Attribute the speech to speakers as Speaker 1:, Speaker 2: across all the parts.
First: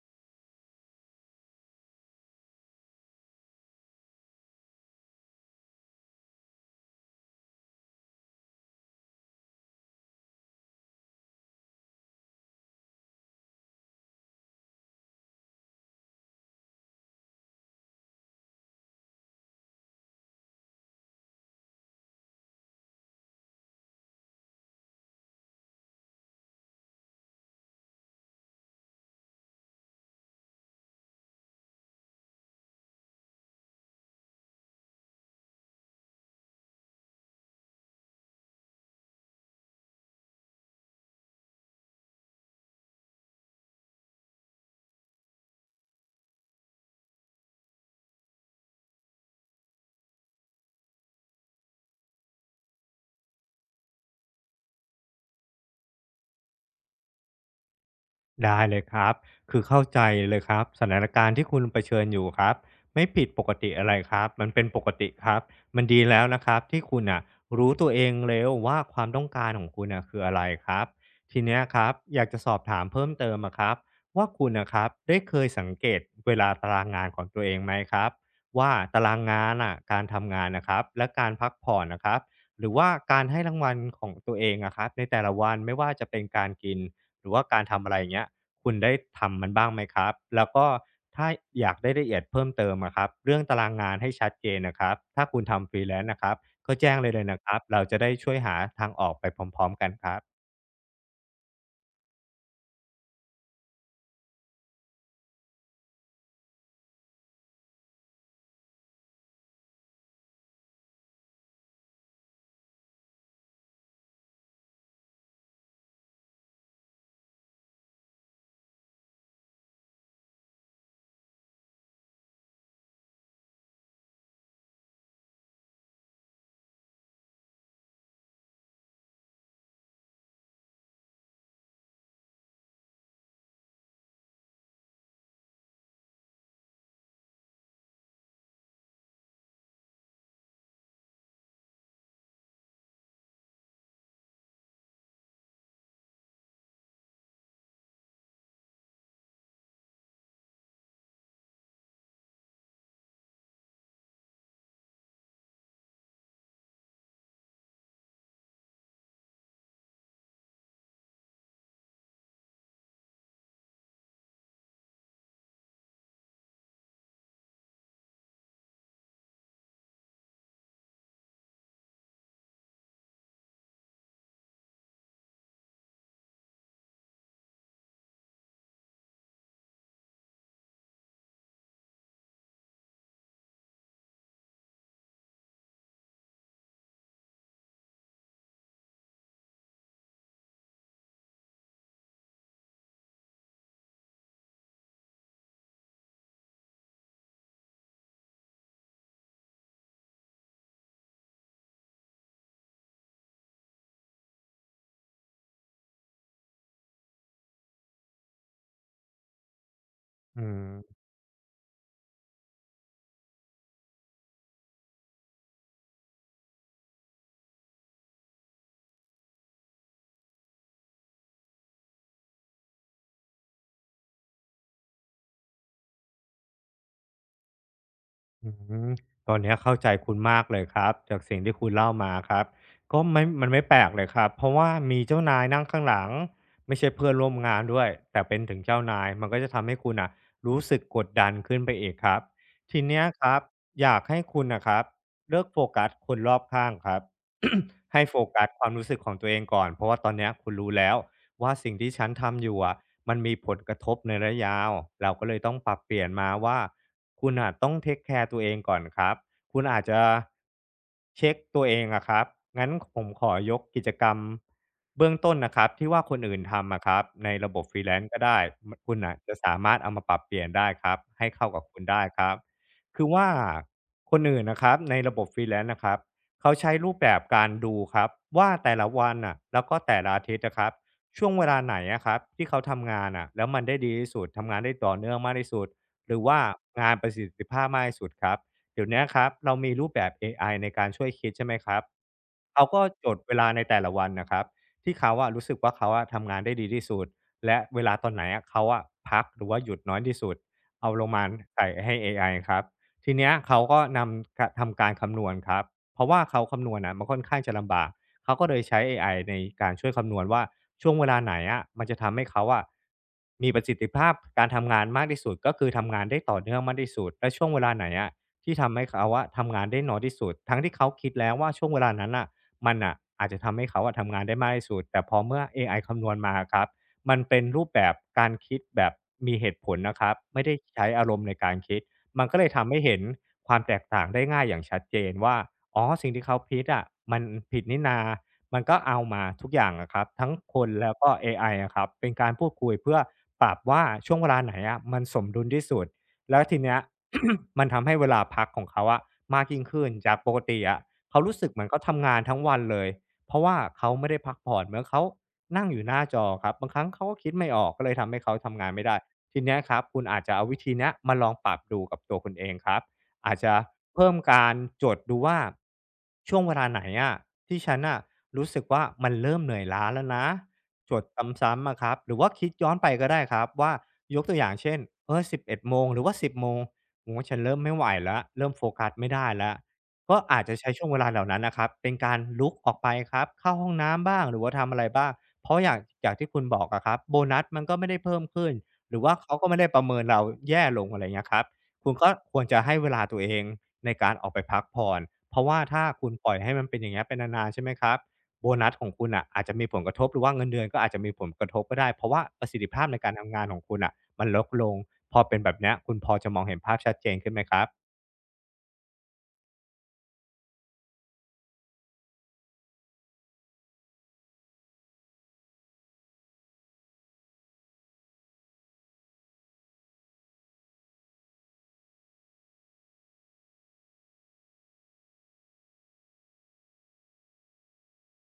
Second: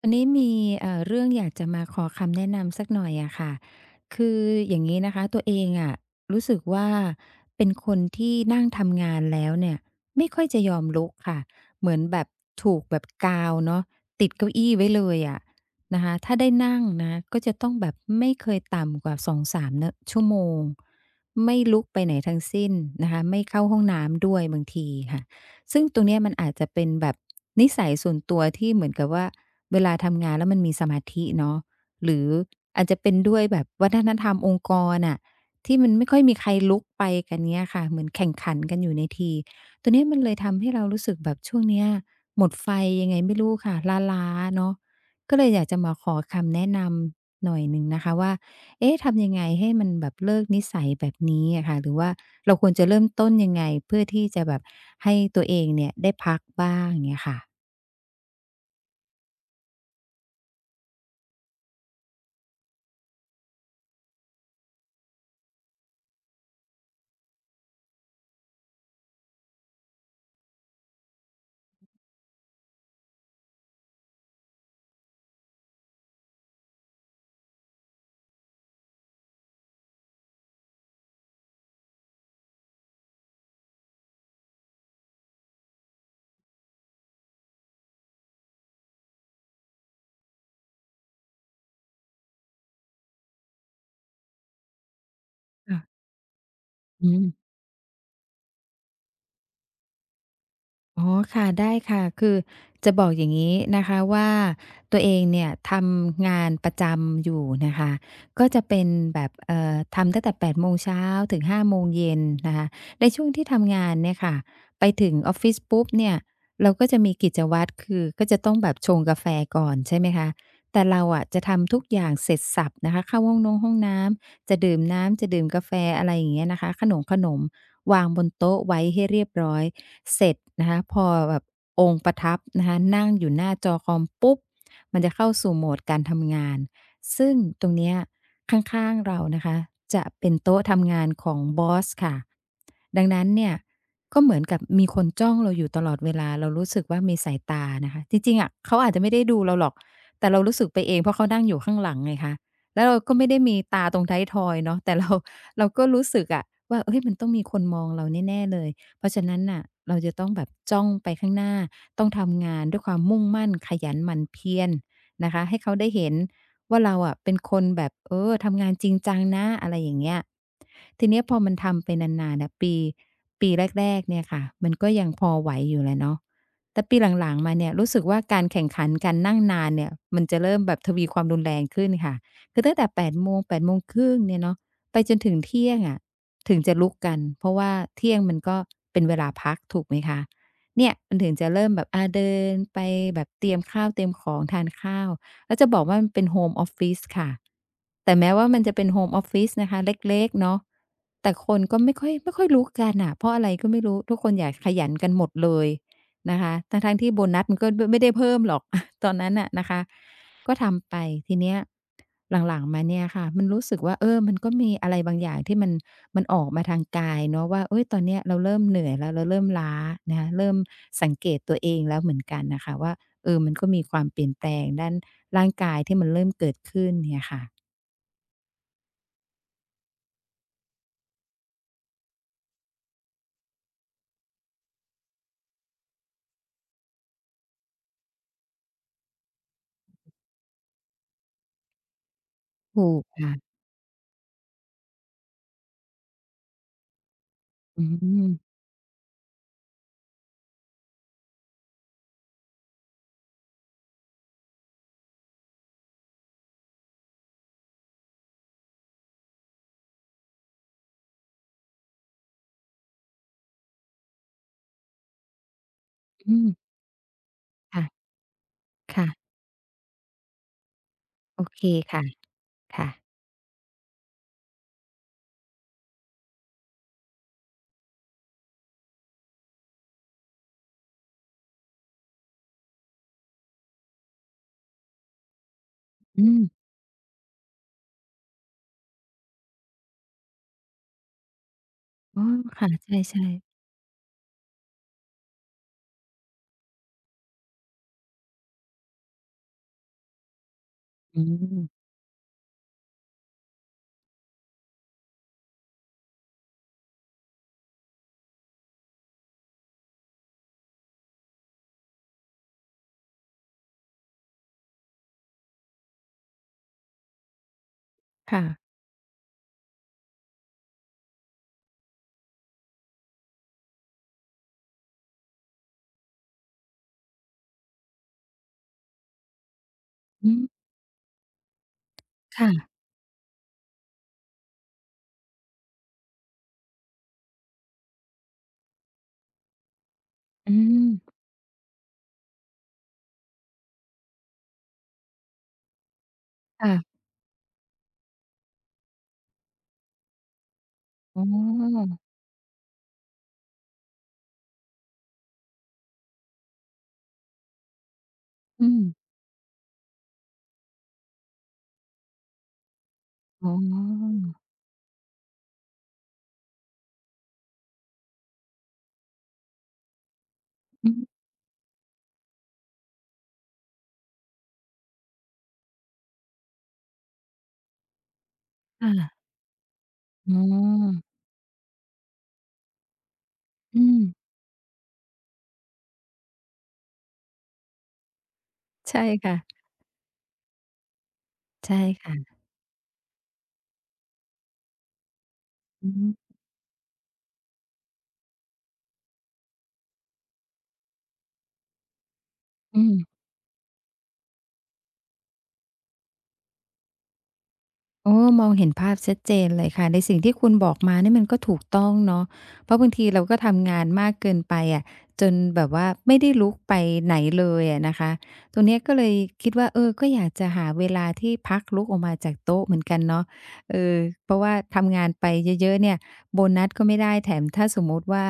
Speaker 1: วันนี้มีเรื่องอยากจะมาขอคำแนะนำสักหน่อยอะค่ะ คืออย่างนี้นะคะ ตัวเองอะรู้สึกว่าเป็นคนที่นั่งทำงานแล้วเนี่ยไม่ค่อยจะยอมลุกค่ะ เหมือนแบบถูกแบบกาวเนาะติดเก้าอี้ไว้เลยอะนะคะถ้าได้นั่งนะก็จะต้องแบบไม่เคยต่ำกว่า2-3เนามนะชั่วโมง ไม่ลุกไปไหนทั้งสิ้นนะคะไม่เข้าห้องน้ำด้วยบางทีค่ะ ซึ่งตรงเนี้ยมันอาจจะเป็นแบบนิสัยส่วนตัวที่เหมือนกับว่าเวลาทำงานแล้วมันมีสมาธิเนาะหรืออาจจะเป็นด้วยแบบวัฒนธรรมองค์กรน่ะที่มันไม่ค่อยมีใครลุกไปกันเงี้ยค่ะเหมือนแข่งขันกันอยู่ในทีตัวเนี้ยมันเลยทำให้เรารู้สึกแบบช่วงเนี้ยหมดไฟยังไงไม่รู้ค่ะล้าๆเนาะก็เลยอยากจะมาขอคำแนะนำหน่อยหนึ่งนะคะว่า เอ๊ะทำยังไงให้มันแบบเลิกนิสัยแบบนี้อะค่ะ หรือว่าเราควรจะเริ่มต้นยังไงเพื่อที่จะแบบให้ตัวเองเนี่ยได้พักบ้างเงี้ยค่ะ
Speaker 2: ได้เลยครับคือเข้าใจเลยครับสถานการณ์ที่คุณเผชิญอยู่ครับไม่ผิดปกติอะไรครับ มันเป็นปกติครับมันดีแล้วนะครับที่คุณอ่ะรู้ตัวเองแล้วว่าความต้องการของคุณอ่ะคืออะไรครับทีเนี้ยครับอยากจะสอบถามเพิ่มเติมอะครับว่าคุณนะครับได้เคยสังเกตเวลาตารางงานของตัวเองไหมครับว่าตารางงานอ่ะการทำงานนะครับและการพักผ่อนนะครับหรือว่าการให้รางวัลของตัวเองนะครับในแต่ละวันไม่ว่าจะเป็นการกิน หรือว่าการทำอะไรอย่างเงี้ยคุณได้ทำมันบ้างไหมครับแล้วก็ถ้าอยากได้ละเอียดเพิ่มเติมอะครับเรื่องตารางงานให้ชัดเจนน่ะครับถ้าคุณทำ
Speaker 1: ค่ะ
Speaker 2: Freelance น่ะครับก็แจ้งเล
Speaker 1: อื
Speaker 2: ยเล
Speaker 1: ม
Speaker 2: ยนะครับเราจะได้ช่วยหาทางออกไปพร้อมๆกันครับ
Speaker 1: อ๋อค่ะได้ค่ะคือจะบอกอย่างนี้นะคะว่าตัวเองเนี่ยทำงานประจำอยู่นะคะก็จะเป็นแบบทำตั้งแต่8โมงเช้าถึง5โมงเย็นนะคะในช่วงที่ทำงานเนี่ยค่ะไปถึงออฟฟิศปุ๊บเนี่ยเราก็จะมีกิจวัตรคือก็จะต้องแบบชงกาแฟก่อนใช่ไหมคะแต่เราอะจะทำทุกอย่างเสร็จสับนะคะเข้าห้องน้ำจะดื่มน้ำจะดื่มกาแฟอะไรอย่างเงี้ยนะคะขนมวางบนโต๊ะไว้ให้เรียบร้อย เสร็จนะคะพอแบบองค์ประทับนะคะนั่งอยู่หน้าจอคอมปุ๊บมันจะเข้าสู่โหมดการทำงานซึ่งตรงเนี้ยข้างๆเรานะคะจะเป็นโต๊ะทำงานของบอสค่ะดังนั้นเนี่ยก็เหมือนกับมีคนจ้องเราอยู่ตลอดเวลาเรารู้สึกว่ามีสายตานะคะจริงๆอะเขาอาจจะไม่ได้ดูเราหรอกแต่เรารู้สึกไปเองเพราะเขานั่งอยู่ข้างหลังไงคะแล้วเราก็ไม่ได้มีตาตรงท้ายทอยเนาะแต่เราเราก็รู้สึกอะว่าเฮ้ยมันต้องมีคนมองเราแน่ๆเลย เพราะฉะนั้นน่ะเราจะต้องแบบจ้องไปข้างหน้าต้องทำงานด้วยความมุ่งมั่นขยันหมั่นเพียรนะคะให้เขาได้เห็นว่าเราอะเป็นคนแบบทำงานจริงจังนะอะไรอย่างเงี้ยทีเนี้ยพอมันทำไปนานๆน่ะปีแรกๆเนี่ยค่ะมันก็ยังพอไหวอยู่แหละเนาะแต่ปีหลังๆมาเนี่ยรู้สึกว่าการแข่งขันการนั่งนานเนี่ยมันจะเริ่มแบบทวีความรุนแรงขึ้นค่ะคือตั้งแต่8โมงครึ่งเนี่ยเนาะไปจนถึงเที่ยงอะ ถึงจะลุกกันเพราะว่าเที่ยงมันก็เป็นเวลาพักถูกไหมคะเนี่ยมันถึงจะเริ่มแบบอาเดินไปแบบเตรียมข้าวเตรียมของทานข้าวแล้วจะบอกว่ามันเป็นโฮมออฟฟิศค่ะแต่แม้ว่ามันจะเป็นโฮมออฟฟิศนะคะเล็กๆเนาะแต่คนก็ไม่ค่อยลุกกันน่ะเพราะอะไรก็ไม่รู้ทุกคนอยากขยันกันหมดเลยนะคะทั้งๆที่โบนัสมันก็บไม่ได้เพิ่มหรอก ตอนนั้นน่ะนะคะ
Speaker 2: อื
Speaker 1: ก็ทำไป
Speaker 2: ม
Speaker 1: ทีเนี้ยหลังๆมาเนี่ยค่ะมันรู้สึกว่าเออมันก็มีอะไรบางอย่างที่มันออกมาทางกายเนาะว่าเฮ้ยตอนเนี้ยเราเริ่มเหนื่อยแล้วเราเริ่มล้านะคะเริ่มสังเกตตัวเองแล้วเหมือนกันน่ะค่ะว่าเออมันก็มีความเปลี่ยนแปลงด้านร่างกายที่มันเริ่มเกิดขึ้นเนี่ยค่ะ
Speaker 2: อืมตอนเนี้ยเข้าใจคุณมากเลยครับจากสิ่งที่คุณเล่ามาครับก็ไม่มันไม่แปลกเลยครับเพราะว่ามีเจ้านายนั่งข้างหลังไม่ใช่เพื่อนร่วมงานด้วยแต่เป็นถึงเจ้านายมันก็จะทำให้คุณอ่ะรู้สึกกดดันขึ้นไปอีกครับที
Speaker 1: ถู
Speaker 2: เนี้
Speaker 1: ก
Speaker 2: ยครับ
Speaker 1: ค่ะ
Speaker 2: อยากให้คุณนะครับเลิกโฟกัสคนรอบข้างครับ
Speaker 1: อื
Speaker 2: ให้โฟ
Speaker 1: ม
Speaker 2: กัสความรู้สึกของตัวเองก่อนเพราะว่าตอนเนี้ยคุณรู้แล้วว่าสิ่งที่ฉันทำอยู่อะมันมีผลกระทบในระยะยาวเราก็เลยต้องปรับเปลี่ยนมาว่าคุณน่ะต้องเทคแคร์ตัวเองก่อนครับคุณอาจจะเช็คตัวเองอะครับงั้นผมขอยกกิจกรรมเบื้องต้นนะครับที่ว่าคน
Speaker 1: อื
Speaker 2: อื่น
Speaker 1: ม
Speaker 2: ทำอะครับในระบบ
Speaker 1: ค่ะ
Speaker 2: Freelance ก็ได้มนคุณอะ
Speaker 1: ค่ะ
Speaker 2: จะสามารถเอามาปรับเปลี่ยนได้ครับให้
Speaker 1: โอ
Speaker 2: เข้ากั
Speaker 1: เค
Speaker 2: บคุณได้
Speaker 1: ค่ะ
Speaker 2: ครับ
Speaker 1: ค่ะ
Speaker 2: คือว่าคนอื่นนะครับในระบบฟรีแลนซ์นะครับ เขาใช้รูปแบบการดูครับว่าแต่ละวันน่ะแล้วก็แต่ละอาทิตย์นะครับช่วงเวลาไหนอะครับที่เขาทำงานน่ะแล้วมันได้ดีที่สุดทำงานได้ต่อเนื่องมากที่สุดหรือ
Speaker 1: อื
Speaker 2: ว่า
Speaker 1: ม
Speaker 2: งานประสิทธิภาพมากที่สุดครับเดี๋ยวนี้ครับเรามีรูปแบบเอไอในการช่วยคิดใช่ไหมครับ
Speaker 1: อ๋อ
Speaker 2: เขา
Speaker 1: ค่ะ
Speaker 2: ก็จด
Speaker 1: ใช่
Speaker 2: เวลา
Speaker 1: ๆ
Speaker 2: ในแต่ละวันนะครับที่เขาอะรู้สึกว่าเขาอะทำงานได้ดีที่สุดและเวลาตอนไหนอะเขาอะพักหรือว่าหยุดน้อยที่สุดเอาลง
Speaker 1: อื
Speaker 2: มาใส่
Speaker 1: ม
Speaker 2: ให้เอไอครับทีเนี้ยเขาก็นำกะทำการคำนวณครับ เพราะว่าเขาคำนวณนะมันค่อนข้างจะลำบากเขาก็เลยใช้เอไอในการช่วยคำนวณว่าช่วงเวลาไหนอะมันจะทำให้เขาอะมีประสิทธิภาพการทำงานมากที่สุดก็คือทำงานได้ต่อเนื่องมากที่สุดและช่วงเวลาไหนอะ
Speaker 1: ค่ะ
Speaker 2: ที่ทำให้เขาอะทำงานได้น้อยที่สุดทั้งที่เขาคิดแล้วว่าช่วงเวลานั้นอ่ะมันอ่ะอาจจะทำให้เขาอะทำงานได้มากที่สุดแต่พอเมื่อเอไอคำนวณมาครับมันเป็นรูปแบบการคิดแบบมีเหตุผลนะครับ
Speaker 1: อื
Speaker 2: ไม่
Speaker 1: ม
Speaker 2: ได้ใช้อารมณ์ในการคิด มันก็เลยทำ
Speaker 1: ค่ะ
Speaker 2: ให้เห็นความแตกต่างได้ง่ายอย่างชัดเจนว่าอ๋อสิ่งที่เขาพิดอะมันผิดนี่นา มันก็เอามาทุกอย่างอะครับทั้ง
Speaker 1: อื
Speaker 2: คน
Speaker 1: ม
Speaker 2: แล้วก็เอไออะครับเป็นการพูดคุยเพื่อปรับว่าช่วงเวลาไหนอะมันสมดุลที่สุดแล้วทีเนี้ย
Speaker 1: ค่ะ
Speaker 2: มันทำให้เวลาพักของเขาอะมากยิ่งขึ้นจากปกติอะเขา
Speaker 1: อ๋
Speaker 2: รู้สึกเหมือนเขา
Speaker 1: อ
Speaker 2: ทำงานทั้งวันเลยเพราะว่าเขาไม่ได้พักผ่อนเหมือนเขานั่งอยู่หน้าจอครับบางครั้งเขาก็คิดไม่ออกก็เลยทำให้เขาทำ
Speaker 1: อื
Speaker 2: งาน
Speaker 1: ม
Speaker 2: ไม่ได้ ทีเนี้ยครับคุณอาจจะเอาวิธีเนี้ยมาลองปรับดูกับตัวคุณเองครับอาจ
Speaker 1: อ๋
Speaker 2: จะ
Speaker 1: อ
Speaker 2: เพิ่มการจดดูว่าช่วงเวลาไหนอะที่ฉันอ่ะรู้สึกว่ามันเริ่มเหนื่อยล้าแล้วนะ
Speaker 1: อื
Speaker 2: จด
Speaker 1: ม
Speaker 2: ซ้ำๆอะครับหรือว่าคิดย้อนไปก็ได้ครับว่ายกตัวอย่างเช่น11 โมงหรือว่า10 โมงโอ้โฮฉันเริ่มไม่ไหวแล้วเริ่มโฟ
Speaker 1: ค
Speaker 2: กัสไม่ได้
Speaker 1: ่ะ
Speaker 2: แล้วก็
Speaker 1: อ๋
Speaker 2: อา
Speaker 1: อ
Speaker 2: จจะใช้ช่วงเวลาเหล่านั้นนะครับเป็นการลุกออกไปครับเข้าห้อง
Speaker 1: อืม
Speaker 2: น้ำบ้างหรือว่าทำอะไรบ้างเพราะอย่างอย่างที่คุณบอกอะครับโบนัสมันก็ไม่ได้เพิ่มขึ้น หรื
Speaker 1: ใช่
Speaker 2: อว่าเขา
Speaker 1: ค่ะ
Speaker 2: ก็ไม่ได้ประเมินเราแย่ลงอะไรเงี้ยครับ
Speaker 1: ใช่
Speaker 2: คุณก็
Speaker 1: ค่ะ
Speaker 2: ควรจะให้เวลาตัวเองในการออกไปพักผ่อนเพราะว่าถ้า
Speaker 1: อือฮึ
Speaker 2: คุณปล่อยให้มันเป็นอย่างเงี้ยเปนนานๆใช่ไหมครับโบนัสของคุณอ่ะอาจจะมีผลกระทบหรือว่าเงินเดือนก็อาจจะมีผลกระทบก็ได้เพราะว่าประสิทธิภา
Speaker 1: อื
Speaker 2: พ
Speaker 1: ม
Speaker 2: ในการทำงานของคุณอ่ะมันลดลงพอเป็นแบบเนี้ยคุณพอจะมองเห็นภาพชัดเจนขึ้นไหมครับ
Speaker 1: โอ้มองเห็นภาพชัดเจนเลยค่ะในสิ่งที่คุณบอกมาเนี่ยมันก็ถูกต้องเนาะเพราะบางทีเราก็ทำงานมากเกินไปอะจนแบบว่าไม่ได้ลุกไปไหนเลยอะนะคะตรงเนี้ยก็เลยคิดว่าเออก็อยากจะหาเวลาที่พักลุกออกมาจากโต๊ะเหมือนกันเนาะเออเพราะว่าทำงานไปเยอะๆ เนี่ยโบนัสก็ไม่ได้แถมถ้าสมมุติว่า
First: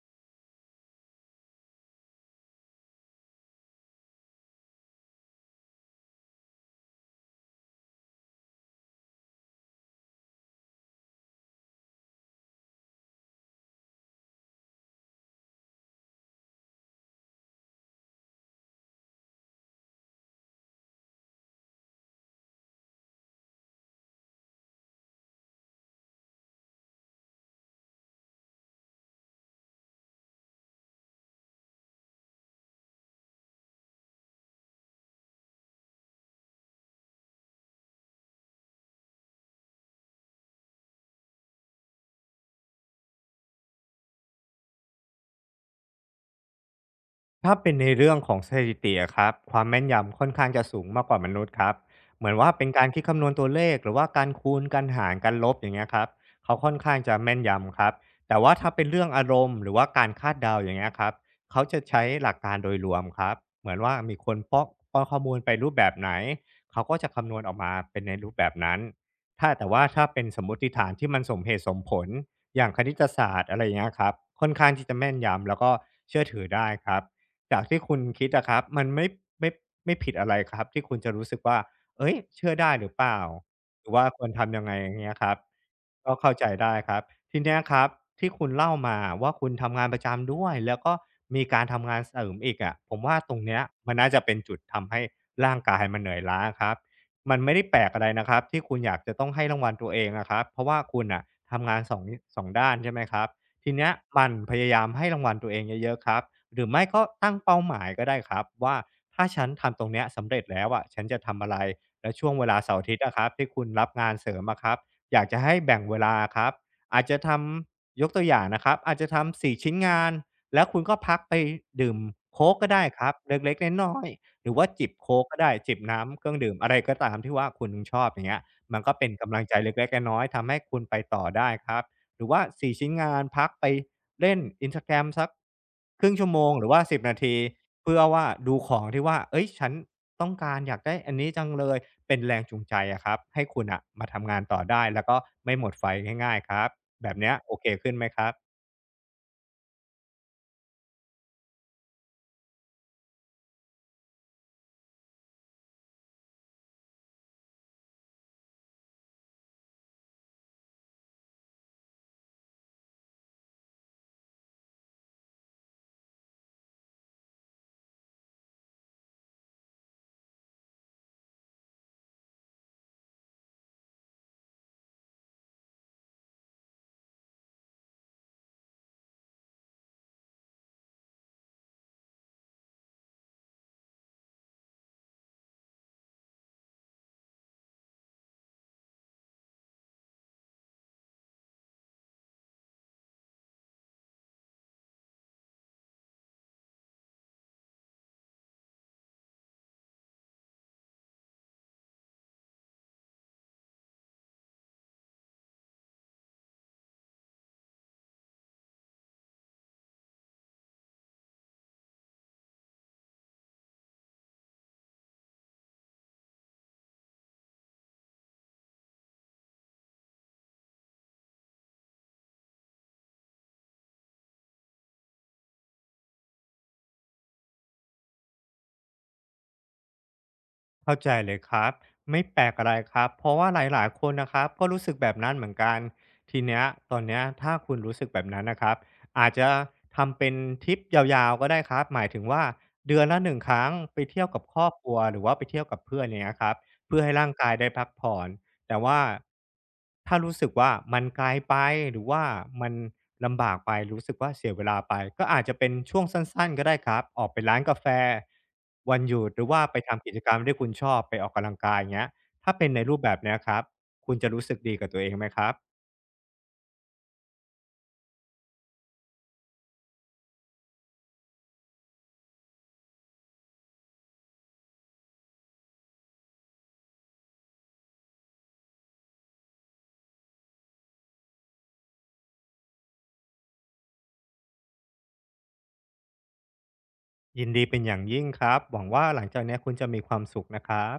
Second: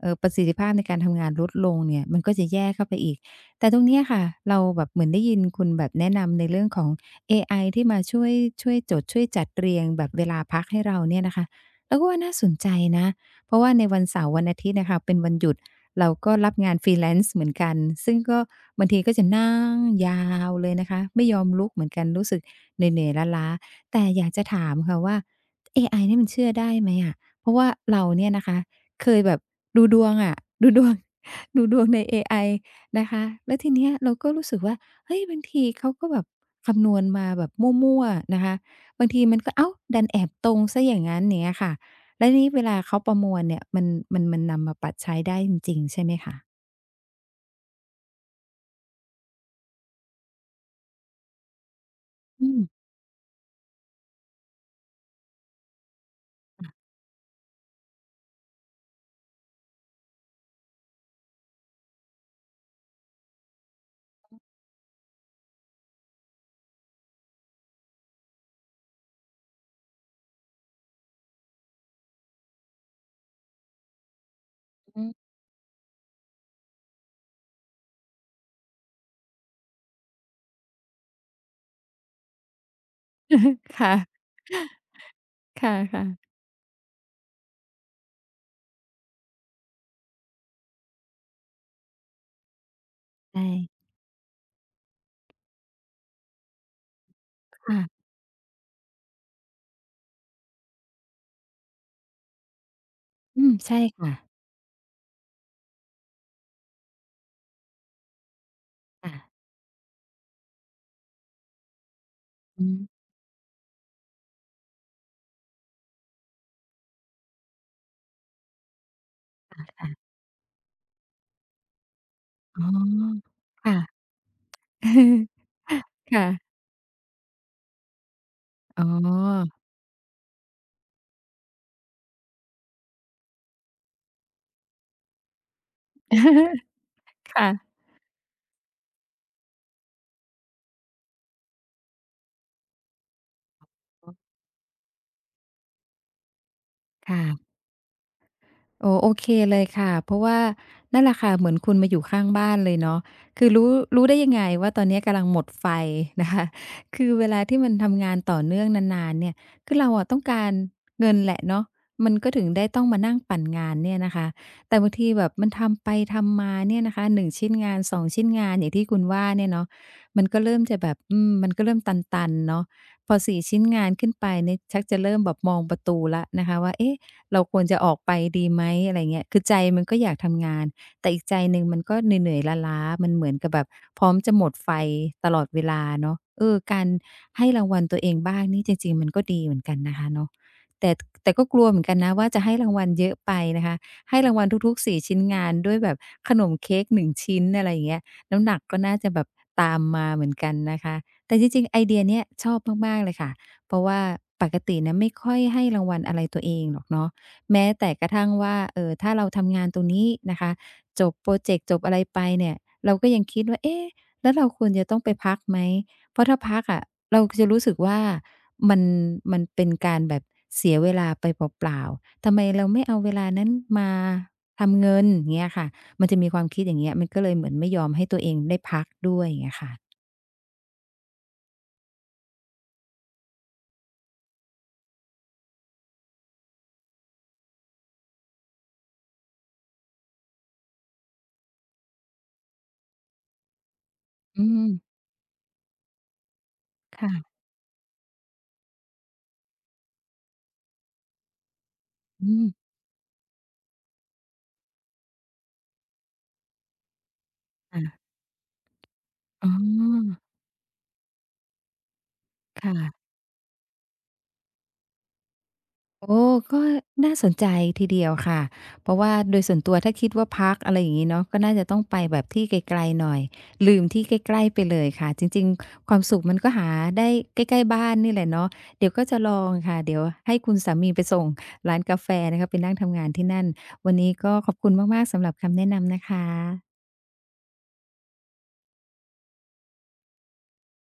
Speaker 1: ประสิทธิภาพในการทำงานลดลงเนี่ยมันก็จะแย่เข้าไปอีก แต่ตรงเนี้ยค่ะเราแบบเหมือนได้ยินคุณแบบแนะนำในเรื่องของ เอไอที่มาช่วยจดช่วยจัดเรียงแบบเวลาพักให้เราเนี่ยนะคะเราก็ว่าน่าสนใจนะเพราะว่าในวันเสาร์วันอาทิตย์น่ะค่ะเป็นวันหยุดเราก็รับงาน freelance เหมือนกันซึ่งก็บางทีก็จะนั่งยาวเลยนะคะไม่ยอมลุกเหมือนกันรู้สึกเหนื่อยๆล้าๆแต่อยากจะถามค่ะว่าเอไอนี่มันเชื่อได้ไหมอะเพราะว่าเราเนี่ยนะคะเคยแบบดูดวงอะดูดวง ดูดวงในเอไอนะคะแล้วทีเนี้ยเราก็รู้สึกว่า เฮ้ยบางทีเขาก็แบบคำนวณมาแบบมั่วๆนะคะบางทีมันก็อ้าวดันแอบตรงเสียอย่างงั้นอย่างเงี้ยค่ะแล้วทีนี้เวลาเขาประมวลเนี่ยมันมันนำมาปรับใช้ได้จริงๆใช่ไหมคะ
Speaker 2: ถ้าเป็นในเรื่องของสถิติอะครับความแม่นยำค่อนข้างจะสูงมากกว่ามนุษย์ครับเหมือน
Speaker 1: อื
Speaker 2: ว่า
Speaker 1: ม
Speaker 2: เป็นการคิดคำนวณตัวเลขหรือว่าการคูณการหารการลบอย่างเงี้ยครับเขาค่อน
Speaker 1: ค่ะ
Speaker 2: ข้างจะแม่นยำครับแต่ว่าถ้าเป็นเรื่องอารมณ์หรือว่าการคาดเดาอย่างเงี้ยครับเขาจะใช้หลักการโดยรวมครับเหมือนว่ามีคนป้อนข้อมูลไปรูปแบบไหนเขาก็จะคำนวณออกมาเป็นในรูปแบบนั้นถ้าแต่ว่าถ้าเป็นสมมติฐานที่มันสมเหตุสมผลอย่างคณิตศาสตร์อะไรอย่างเงี้ยครับค่อนข้างที่จะ
Speaker 1: อื
Speaker 2: แม่
Speaker 1: ม
Speaker 2: นยำแล้วก็เชื่อถือได้ครับ จากที่คุณคิดอะครับมันไม่ไม่ผิดอะไรครับที่คุณจะรู้สึกว่าเฮ้ยเชื่อได้หรือเปล่า หรือ
Speaker 1: ค่ะ
Speaker 2: ว่าควรทำยังไงอย่างเงี้ยครับ
Speaker 1: ค่ะ
Speaker 2: ก็
Speaker 1: ๆ
Speaker 2: เข้าใจได้ครับทีเนี้ยครับที่คุณเล่ามาว่าคุณทำงานประจำด้วยแล้วก็มีการทำงานเสริมอีกอะผมว่าต
Speaker 1: ใช
Speaker 2: รงเนี้ย
Speaker 1: ่
Speaker 2: มันน่าจะเป็นจุดทำให้ร่างกายมันเหนื่อยล้าครับมันไม่ได้แปลกอะไร
Speaker 1: ค่ะ
Speaker 2: นะครับที่คุณอยากจะต้องให้รางวัลตัวเองอะครับเพราะว่าคุณอะทำงานสองด้านใช่ไหมครับ
Speaker 1: อืม
Speaker 2: ที
Speaker 1: ใช่
Speaker 2: เนี้ย
Speaker 1: ค่ะ
Speaker 2: หมันพยายามให้รางวัลตัวเองเยอะๆครับหรือไม่ก็ตั้งเป้าหมายก็ได้ครับว่า
Speaker 1: ค่ะ
Speaker 2: ถ้าฉันทำตรงเนี้ยสำเร็จแล้วอะฉันจะทำอะไรแล้วช่วงเวลา
Speaker 1: อื
Speaker 2: เสา
Speaker 1: ม
Speaker 2: ร์อาทิตย์นะครับที่คุณรับงานเสริมอะครับอยากจะให้แบ่งเวลาอครับอาจจะทำยกตัวอย่างนะครับอาจจะทำ4ชิ้นงานแล้วคุณก็พักไปดื่มโค้ก
Speaker 1: อ๋
Speaker 2: ก็ได้ครับ
Speaker 1: อ
Speaker 2: เล็ก
Speaker 1: ค่ะ
Speaker 2: ๆน้อยๆหรือว่าจิบโค้กก็ได้จิบ น้ำเครื่องดื่ม
Speaker 1: ค่ะ
Speaker 2: อะไรก็ตามที่ว่าคุณชอบอย่างเงี้ยมัน
Speaker 1: อ๋
Speaker 2: ก็เป็นกำลัง
Speaker 1: อ
Speaker 2: ใจเล็กๆน้อยๆทำให้คุณไปต่อได้ครับ หรือว่า4ชิ้นงานพักไปเล่น Instagram สักครึ่งชั่วโมงหรือว่า10นาที
Speaker 1: ค่ะ
Speaker 2: เพื่อว่าดูของที่ว่าเฮ้ยฉันต้องการอยากได้อันนี้จังเลยเป็นแรงจูงใจอะครับให้คุณน่ะมาทำงานต่อได้แล้วก็ไม่หมดไฟง่ายๆครับแบบเนี้ยโอ
Speaker 1: ค่ะ
Speaker 2: เคขึ้นไหมครับ
Speaker 1: ออโอเคเลยค่ะ เพราะว่านั่นแหละค่ะเหมือนคุณมาอยู่ข้างบ้านเลยเนาะคือรู้ได้ยังไงว่าตอนเนี้ยกำลังหมดไฟนะคะคือเวลาที่มันทำงานต่อเนื่องนานๆเนี่ยคือเราอะต้องการเงินแหละเนาะมันก็ถึงได้ต้องมานั่งปั่นงานเนี่ยนะคะ แต่บางทีแบบมันทำไปทำมาเนี่ยนะคะ1ชิ้นงาน2ชิ้นงานอย่างที่คุณว่าเนี่ยเนาะมันก็เริ่มจะแบบอืมมันก็เริ่มตันๆเนาะพอ4ชิ้นงานขึ้นไปเนี่ยชักจะเริ่มแบบมองประตูแล้วนะคะว่าเอ๊ะ เราควรจะออกไปดีไหมอะไรเงี้ยคือใจมันก็อยากทำงานแต่อีกใจหนึ่งมันก็เหนื่อยๆล้าๆมันเหมือนกับแบบพร้อมจะหมดไฟตลอดเวลาเนาะเออการให้รางวัลตัวเองบ้างนี่จริงๆมันก็ดีเหมือนกันนะคะเนาะแต่แต่ก็กลัวเหมือนกันนะว่าจะให้รางวัลเยอะไปนะคะให้รางวัลทุกๆสี่ชิ้นงานด้วยแบบขนมเค้กหนึ่งชิ้นอะไรอย่างเงี้ยน้ำหนักก็น่าจะแบบตามมาเหมือนกันนะคะแต่จริงๆไอเดียเนี้ยชอบมากๆเลยค่ะเพราะว่าปกตินะไม่ค่อยให้รางวัลอะไรตัวเองหรอกเนาะ แม้แต่กระทั่งว่าถ้าเราทำงานตรงนี้นะคะจบพรอเจกต์จบอะไรไปเนี่ยเราก็ยังคิดว่าเอ๊ะแล้วเราควรจะต้องไปพักไหมเพราะถ้าพักอะเราจะรู้สึกว่ามันมันเป็นการแบบเสียเวลาไปเปล่าๆทำไมเราไม่เอาเวลานั้นมาทำเงินเงี้ยค่ะมันจะมีความคิดอย่างเงี้ยมันก็เลยเหมือนไม่ยอมให้ตัวเองได้พักด้วยอย่างเงี้ยค่ะ
Speaker 2: เข้าใจเลยครับไม่แปลกอะไรครับเพราะว่าหลายๆคนนะครับก็รู้สึกแบบนั้นเหมือนกันทีเนี้ยตอนเนี้ยถ้าคุณรู้สึกแบบนั้นนะครับอาจจะทำเป็นทริปยาวๆก็ได้ครับหมายถึงว่าเดือนละ1ครั้งไปเที่ยวกับ
Speaker 1: อื
Speaker 2: ครอ
Speaker 1: ม
Speaker 2: บครัวหรือว่าไปเที่ยวกับเพื่อนอย่างเงี้ยครับเพื่อให้ร่าง
Speaker 1: ค่ะ
Speaker 2: กายได้พักผ่อน แต่ว่าถ้ารู้สึกว่ามันไกลไปหรือว่า
Speaker 1: อืม
Speaker 2: มันลำบากไปรู้สึกว่าเสียเวลาไปก็อาจจะเป็นช่วงสั้นๆก็ได้ครับออกไปร้านกาแฟ
Speaker 1: ค่ะ
Speaker 2: วันหยุดหรื
Speaker 1: อ๋
Speaker 2: อ
Speaker 1: อ
Speaker 2: ว่าไปทำกิจกรรมที่คุณชอบไปออกกำลังกายอย่างเงี้ยถ้าเป็นในรูป
Speaker 1: ค่ะ
Speaker 2: แบบเนี้ยครับคุณจะรู้สึกดีกับตัวเองไหมครับ
Speaker 1: โอ้ก็น่าสนใจทีเดียวค่ะเพราะว่าโดยส่วนตัวถ้าคิดว่าพักอะไรอย่างงี้เนาะก็น่าจะต้องไปแบบที่ไกลๆหน่อยลืมที่ใกล้ๆไปเลยค่ะจริงๆความสุขมันก็หาได้ใกล้ๆบ้านนี่แหละเนาะเดี๋ยวก็จะลองค่ะเดี๋ยวให้คุณสามีไปส่งร้านกาแฟนะคะไปนั่งทำงานที่นั่นวันนี้ก็ขอบคุณมากๆสำหรับคำแนะนำนะคะ
Speaker 2: ยินดีเป็นอย่างยิ่งครับหวังว่าหลังจากเนี้ยคุณจะมีความสุขนะครับ